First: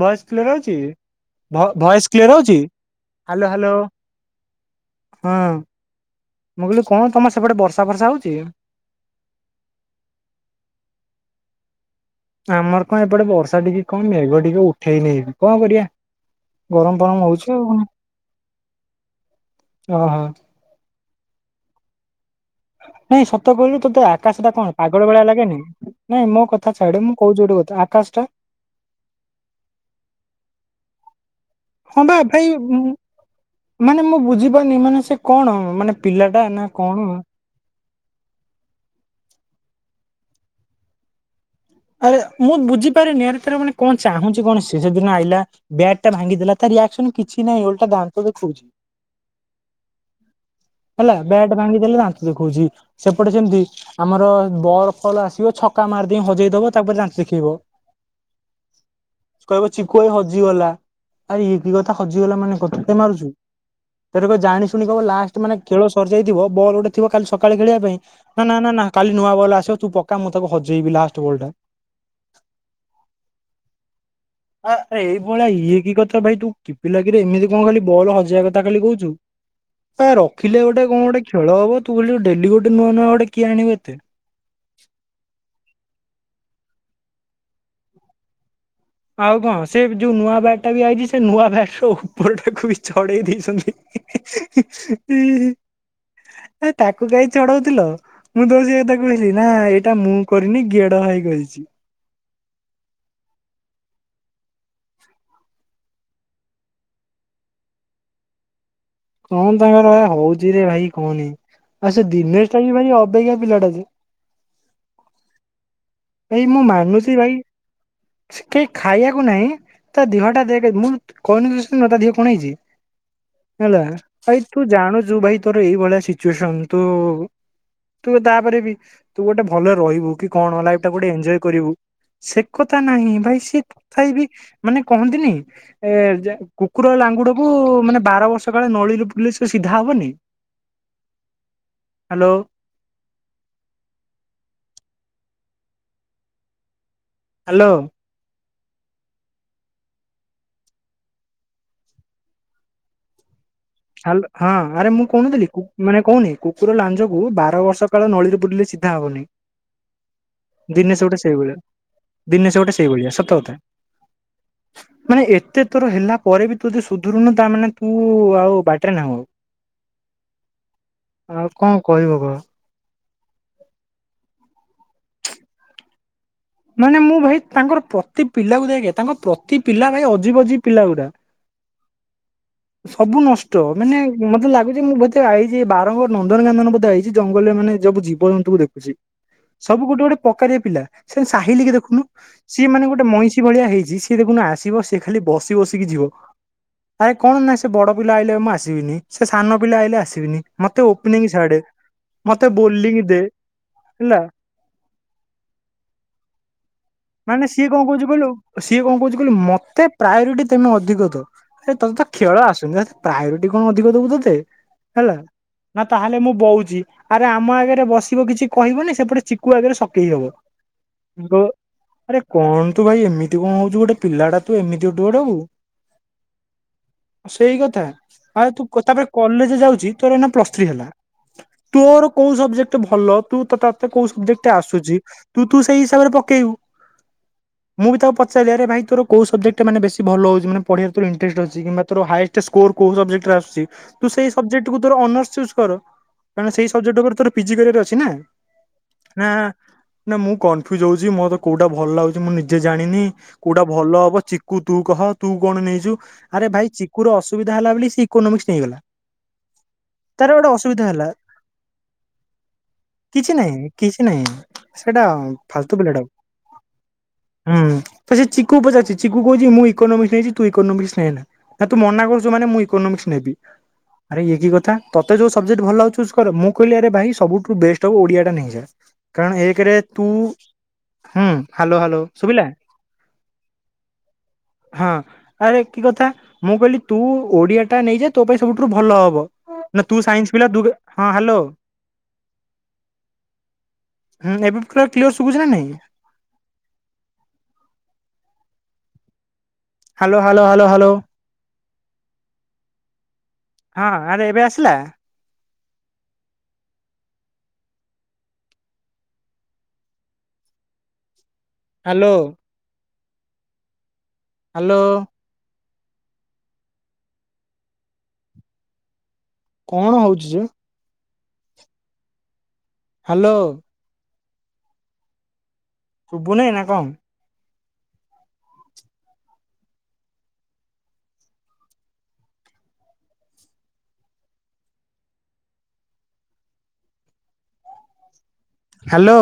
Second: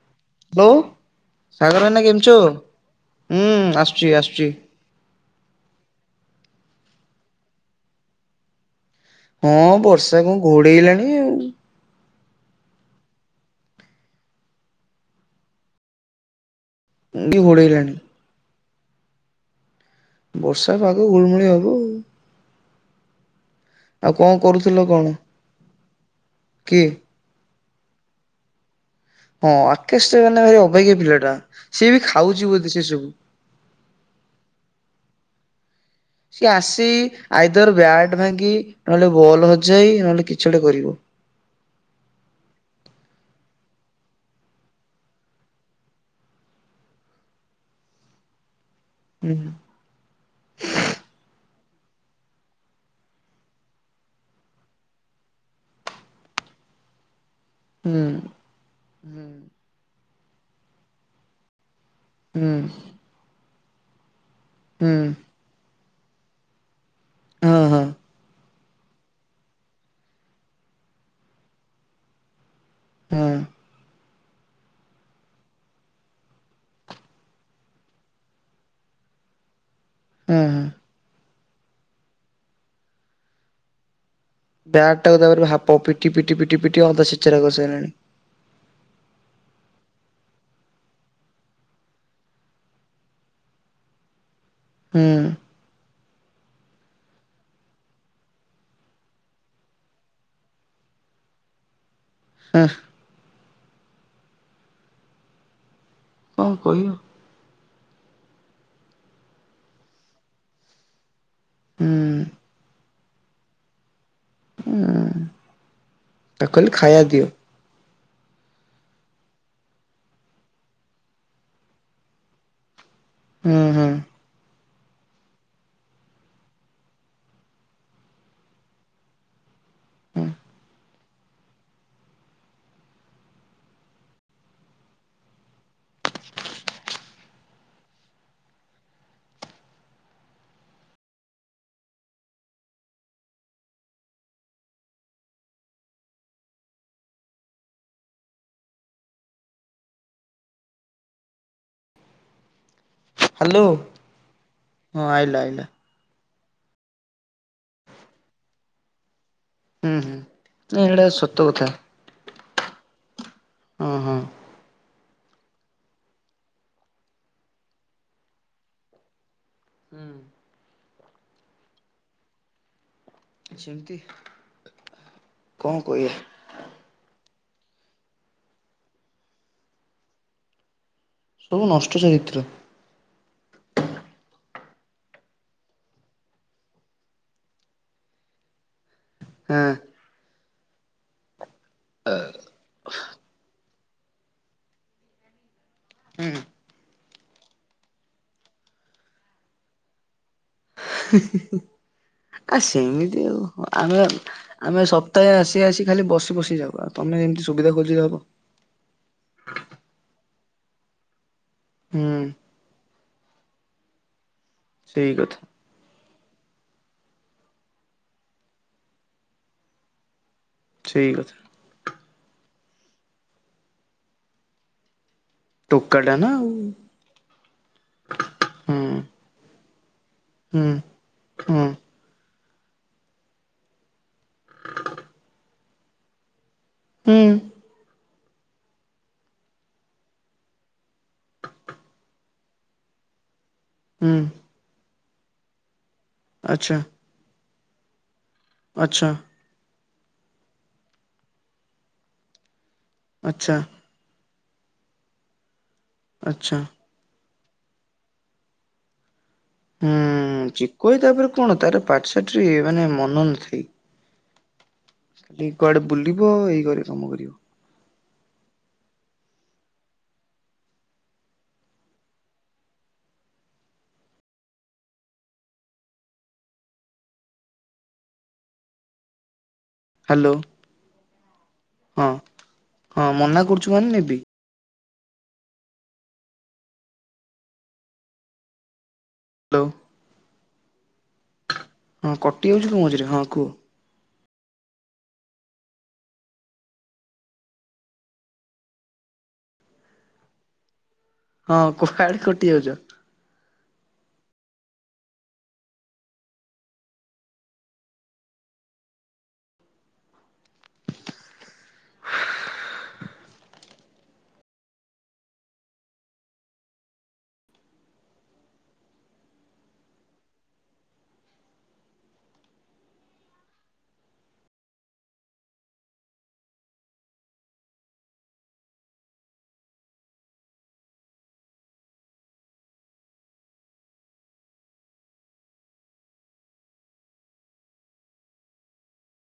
Voice clear ହଉଛି ଭ voice clear ହଉଛି ହ୍ୟାଲୋ ହ୍ୟାଲୋ ହୁଁ ଆସୁଚି ଆସୁଚି। ହଁ ମୁଁ କହିଲି କଣ ତମର ସେପଟେ ବର୍ଷା ଫର୍ଷା ହଉଚି? ହଁ ବର୍ଷା କଣ ଘୋଡେଇଲାଣି ଆଉ। ଆମର କଣ ଏପଟେ ବର୍ଷା ଟିକେ କଣ ମେଘ ଟିକେ ଉଠେଇ ନେଇ କଣ କରିବା। ଗରମ ଫରମ୍ ବି ହଉଚି ଆଉ- ଘୋଡେଇଲାଣି। ଓ ହୋ। ବର୍ଷା ପାଗ ଗୁଳମୁଳି ହବ ଆଉ। ନାଇଁ ସତ କହିଲୁ ତତେ ଆକାଶ ଟା କଣ ପାଗଳ ଭଳିଆ ଲାଗେନି ନାଇଁ ମୋ କଥା କିଏ? ଛାଡେ ମୁଁ କହୁଚି ଗୋଟେ କଥା ଆକାଶ୍ ଟା ହଁ ଆକାଶ୍ ଟା ମାନେ ଭାରି ଅବାଗିଆ ପିଲାଟା ସିଏ ହଁ ବି ବା ଭାଇ ଖାଉଚି ବୋଧେ ସେ ସବୁ। ମାନେ ମୁଁ ବୁଝିପାରୁନି ମାନେ ସେ କଣ ମାନେ ପିଲାଟା ସିଏ ନା ଆସି କଣ ଆଇଦର୍ ବ୍ୟାଟ୍ ଭାଙ୍ଗି ନହେଲେ ବଲ୍ ହଜାଇ ନହେଲେ କିଛି ଗୋଟେ କରିବ। ଆରେ ମୁଁ ବୁଝିପାରିନି ଆରେ ଥରେ ମାନେ କଣ ଚାହୁଁଚି କଣ ଶେଷ ଦିନ ଆଇଲା ବ୍ୟାଟ୍ ଟା ଭାଙ୍ଗି ଦେଲା ତା ରିଆକ୍ସନ୍ କିଛି ନାହିଁ ଓଲଟା ଦାନ୍ତ ଦେଖଉଚି। ହୁଁ। ହେଲା ବ୍ୟାଟ୍ ଭାଙ୍ଗିଦେଲା ଦାନ୍ତ ଦେଖଉଚି। ସେପଟେ ଯେମିତି ଆମର ବଲ ଫଲ ଆସିବ ଛକା ମାରିଦେଇ ହଜେଇ ଦବ ତାପରେ ଦାନ୍ତ ଦେଖେଇବ। ହୁଁ। କହିବ ଚିକୁ ଏଇ ହଜିଗଲା ଆରେ ଇଏ କଥା ହଜିଗଲା ହୁଁ ମାନେ [unintelligible] ମାରୁଚୁ। ସେଟା କ ଜାଣି ଶୁଣି ହୁଁ କହିବ ଲାଷ୍ଟ ମାନେ ଖେଳ ସରିଯାଇଥିବ ବଲ୍ ଗୋଟେ ଥିବ କାଲି ସକାଳେ ହଁ ହଁ ଖେଳିବା ପାଇଁ ନା- ନା -ନା -ନା କାଲି ନୂଆ ବଲ୍ ଆସିବ ତୁ ପକା ମୁଁ ତାକୁ ହଜେଇବି ଲାଷ୍ଟ୍ ବଲ୍ ଟା। ହୁଁ। ଆ- ଏଇ ଭଳିଆ ଇଏ କି କଥା ଭାଇ ତୁ କି ପିଲା କିରେ ଏମିତି କଣ ଖାଲି ବଲ ହଜେଇବା କଥା ଖାଲି କହୁଚୁ। ଆ ହଁ ହଁ ରଖିଲେ ଗୋଟେ କଣ ଗୋଟେ ଖେଳ ହବ ତୁ ଏଠି ଡେଲି ଗୋଟେ ନୂଆ ନୂଆ ଗୋଟେ କିଏ ଆଣିବ ଏତେ। ବ୍ୟାଟ୍ ଟାକୁ ତାପର ଦିନ ପିଟି- ପିଟି- ପିଟି- ପିଟି ଅଧା ଛେଚେରା କରିସାରିଲାଣି। ଆଉ କଣ ସେ ଯଉ ନୂଆ ବ୍ୟାଟ୍ ଟା ବି ଆଇଚି ସେ ନୂଆ ବ୍ୟାଟ୍ ର ଉପର୍ ହୁଁ ଆ- ତାକୁ କାଇଁ ଚଢଉଥିଲ। ମୁଁ ଦଉଚି [unintelligible] ନା ଏଇଟା ମୁଁ କରିନି ଗେଡା ଭାଇ କରିଚି। ଆଁ। କଣ୍ କହିବ। କଣ୍ ତାଙ୍କର ଭାଇ ହଉଚି ରେ ଭାଇ କହନି ହୁଁ ଆଉ ସେ ଦିନେଶ୍ ଟା ବି ଭାଇ ଅବାଗିଆ ପିଲାଟା ଯେ। [unintelligible] ହେଇ ଭାଇ ତାକୁ ମୁଁ କହିଲି ଖାଇବା ମାନୁଚି ଦିଅ ଭାଇ କେହି ଖାଇବାକୁ ନାହିଁ। ତା ଦେହ ଟା ଦେଖେ ମୁଁ [unintelligible] ଦେହ କଣ ହେଇଚି ହୁଁ ହେଲା। ହୁଁ ଭାଇ ତୁ ଜାଣୁଚୁ ଭାଇ ତୋର ଏଇ ଭଳିଆ ସିଚୁଏସନ୍ ତୁ ତୁ ତାପରେ ବି ତୁ ଗୋଟେ ଭଲ ରହିବୁ ହୁଁ କି କଣ ଲାଇଫ୍ ଟା ଗୋଟେ ଏଞ୍ଜୟ୍ କରିବୁ। ସେ କଥା ନାହିଁ ଭାଇ ସିଏ ତଥାବି ମାନେ କହନ୍ତିନି ଏ- ଯେ-କୁକୁର ଲାଙ୍ଗୁଡକୁ ମାନେ ବାର ବର୍ଷ କାଳେ ନଳୀରେ ପୁରେଇଲେ ସେ ସିଧା ହବନି। ହ୍ୟାଲୋ। ହ୍ୟାଲୋ। ହ୍ୟାଲୋ। ହ୍ୟାଲୋ ହଁ ଆରେ ମୁଁ ହଁ ଆଇଲା କହୁନଥିଲି କୁ ଆଇଲା ମାନେ କହୁନି କୁକୁର ଲାଞ୍ କୁ ବାର ବର୍ଷ କାଳ ନଳୀରେ ପୁରେଇଲେ ସିଧା ହବନି। ହୁଁ ହୁଁ ଦିନେଶ ଏଇଟା ଗୋଟେ ସତ ସେଇଭଳିଆ କଥା। ଦିନେଶ ସେ ଗୋଟେ ସେଇଭଳିଆ ସତ କଥା। ହଁ ହଁ। ମାନେ ଏତେ ତୋର ହେଲା ପରେ ବି ତୁ ଯଦି ସୁଧରୁନୁ ତା ମାନେ ତୁ ଆଉ ବାଟରେ ନା ହୁଁ। ହୁଁ। ଆଉ କଅଁ କହିବ କହ। ସେମିତି କଅଁ କହିଆ। ମାନେ ମୁଁ ଭାଇ ତାଙ୍କର ପ୍ରତି ପିଲାକୁ ଦେଖିତାଙ୍କ ପ୍ରତି ପିଲା ଭାଇ ଅଜିି ବଜିି ପିଲା ଉଡ଼ା। ସବୁ ନଷ୍ଟ ଚରିତ୍ର ସବୁ ନଷ୍ଟ ମାନେ ମତେ ଲାଗୁଚି ମୁଁ ବୋଧେ ଆଇଚି ବାରଙ୍ଗ ନନ୍ଦନ କାନନ ବୋଧେ ଆଇଚି ଜଙ୍ଗଲରେ ମାନେ ଯବୁ ଜୀବଜନ୍ତୁ ଦେଖୁଛି। ହଁ ସବୁ ଗୋଟେ ଗୋଟେ ପକାରିଆ ପିଲା ସେ ସାହିିଲ କି ଦେଖୁନୁ ସିଏ ମାନେ ଗୋଟେ ମଇଁଷି ଭଳିଆ ହେଇଛି। ହେଉ ଦେଖନୁ ଆସିବ ସେ ଖାଲି ବସି ବସିକି ଯିବ। ଆରେ କଣ ନା ସେ ବଡ ପିଲା ଆଇଲେ ମୁଁ ଆସିବିନି ସେ ସାନ ପିଲା ଆଇଲେ ଆସିବିନି। ମତେ ଓପନିଂ ଛାଡେ ମତେ ଆ ବୋଲିଂ ସେମିତି ଦେ ଆଉ ଆମେ ହେଲା। ଆମେ ସପ୍ତାଏ ଆସି ଆସି ଖାଲି ବସି ବସି ଯାଉ ଆଉ। ତମେ ଏମିତି ମାନେ ସିଏ ସୁବିଧା କଅଁ ଖୋଜିଲେ କହୁଛି ହବ କହିଲୁ। ସିଏ କଅଁ କହୁଛି କହିଲୁ ମତେ ପ୍ରାୟୋରିଟି ତମେ ଅଧିକ ଦବ ତତେତ ହୁଁ ଖେଳ ଆସୁନି। ପ୍ରାୟୋରିଟି କଣ ଅଧିକ ଦବୁ ତତେ ସେଇ ହେଲା। କଥା ନା ତାହେଲେ ମୁଁ ବଉଚି ଆରେ ଆମ ଆଗରେ ବସିବ କିଛି କହିବନି ସେପଟେ ଚିକୁୁ ଆଗରେ ସକେଇ ହବ। ସେଇ କଥା ଆରେ କଣ ତୁ ଭାଇ ଏମିତି କଣ ହଉଛୁ ଗୋଟେ ପିଲାଟା ତୁ ଏମିତି ହବୁ ଗୋଟେ। ଟୋକ ଟା ନା ଆଉ। ସେଇ କଥା ଆରେ ତୁ ହୁଁ ତାପରେ କଲେଜ ଯାଉଚି ତୋର ନା ପ୍ଲସ ହୁଁ ଥ୍ରୀ ହେଲା। ହୁଁ ତୋର କୋଉ ସବଜେକ୍ଟ ଭଲ ତୁ ତତେକୋଉ ସବଜେକ୍ଟ ଆସୁଛି। ତୁ ତୁ ସେଇ ହିସାବରେ ପକେଇବୁ। ହୁଁ। ମୁଁ ବି ତାକୁ ପଚାରିରେ ଭାଇ ତୋଉ ସବଜେକ୍ଟ ମାନେ ବେସି ଭଲ ହଉଛି ମାନେ ପଢି ବାକୁ ତୋର ଇଟରେଷ୍ଟ ଅଛି। ତୋରଏଷ୍ଟ। ସେ ସ୍କୁଲ କୋଉଦିନ ଲେଟ୍ରରେ ଆସୁଛି। ତୁ ହୁଁ ସେଇ ସବଜେକ୍ଟ କୁ ତୋର ଅନର୍ସ ଚୁଜ କର ସେଇ ଆଚ୍ଛା ସବଜେକ୍ଟରେ ତୋର ପିଜି କରିବାର ଅଛି ନା। ଆଚ୍ଛା। ହଁ ନା ମୁଁ କନଫ୍ୟୁଜ ହଉଛି ମୋତେ କୋଉଟା ଭଲ ଲାଗୁଚି ମୁଁ ନିଜେ ଜାଣିନି। ଆଚ୍ଛା କୋଉଟା ଭଲ ହବ ଚିକୁୁ ତୁ କହ ତୁ କଣ ନେଇଛୁ ଆରେ ଆଚ୍ଛା ଭାଇ ଚି ଚିକୁର ଅସୁବିଧା ହେଲା ବୋଲି ସେ ଇକ୍କୋମିସ୍ ନେଇଗଲା। ତାର ଗୋଟେ ହୁଁ ଅସୁବିଧା ଚିକୁ ହେଲା। ତାପରେ କଣ ତାର ପାଠଶାଠରେ ଇଏ ମାନେ ମନ କିଛି ନାହିଁ ନଥାଇ। କିଛି ନାଇଁ ସେଇଟା ଫାଲତୁ ପିଲାଟା ବୁଲିବ ଏଇ ଘରେ କାମ କରିବ ହୁଁ। ତ ସେ ଚିକୁ ପଚାରଛି ଚିକୁ କହୁଛି ମୁଁ ଇୋନମିକ୍ସ ନେଇଛି ତୁ ଇୋନମିକ୍ସ ନେ ନା। ନାଁ ତୁ ମନା କରୁଚୁ ମାନେ ମୁଁ ଇୋନୋମିକ୍ସ ନେବି। ଆରେ ଇଏ କି କଥା ତତେ ଯଉ ସବଜେକ୍ଟ ଭଲ ଲାଗୁଛି ଚୁଜ୍ କର ମୁଁ କହିଲି ଆରେ ଭାଇ ସବୁଠୁ ବେଷ୍ଟ ହବ ଓଡିଆା ନେଇଯାଆ କାରଣ ଏକ ରେ ତୁ ହ୍ୟାଲୋ ହୁଁ ହ୍ୟାଲୋ ହ୍ୟାଲୋ ହଁ ସୁୁବିଲା। ହଁ ମନା କରୁଛୁ ମାନେ ନେବି ହଁ ଆରେ କି କଥା ମୁଁ କହିଲି ତୁ ଓଡିଆ ଟା ନେଇଯା ତୋ ପାଇଁ ସବୁଠୁ ଭଲ ହବ। ହ୍ୟାଲୋ। ନା ତୁ ସାଇନ୍ସ ପିଲା ତୁ ହଁ ହ୍ୟାଲୋ। ହଁ କଟିଯାମ, ତୁ ମଝିରେ ହଁ କୁହ। ହୁଁ ଏବେ ପୁରା କ୍ଲିଅର ସୁବୁଛି ନା ନାଇଁ। Hello hello hello hello. ହଁ କୁହାଡେ କଟି ଯାଉଛ। ହଁ ଆରେ ଏବେ ଆସିଲା। ହ୍ୟାଲୋ। ହ୍ୟାଲୋ। କଣ ହଉଛି ଯେ? ହ୍ୟାଲୋ। ଶୁବୁନାଇଁ ନା କଣ? ହ୍ୟାଲୋ।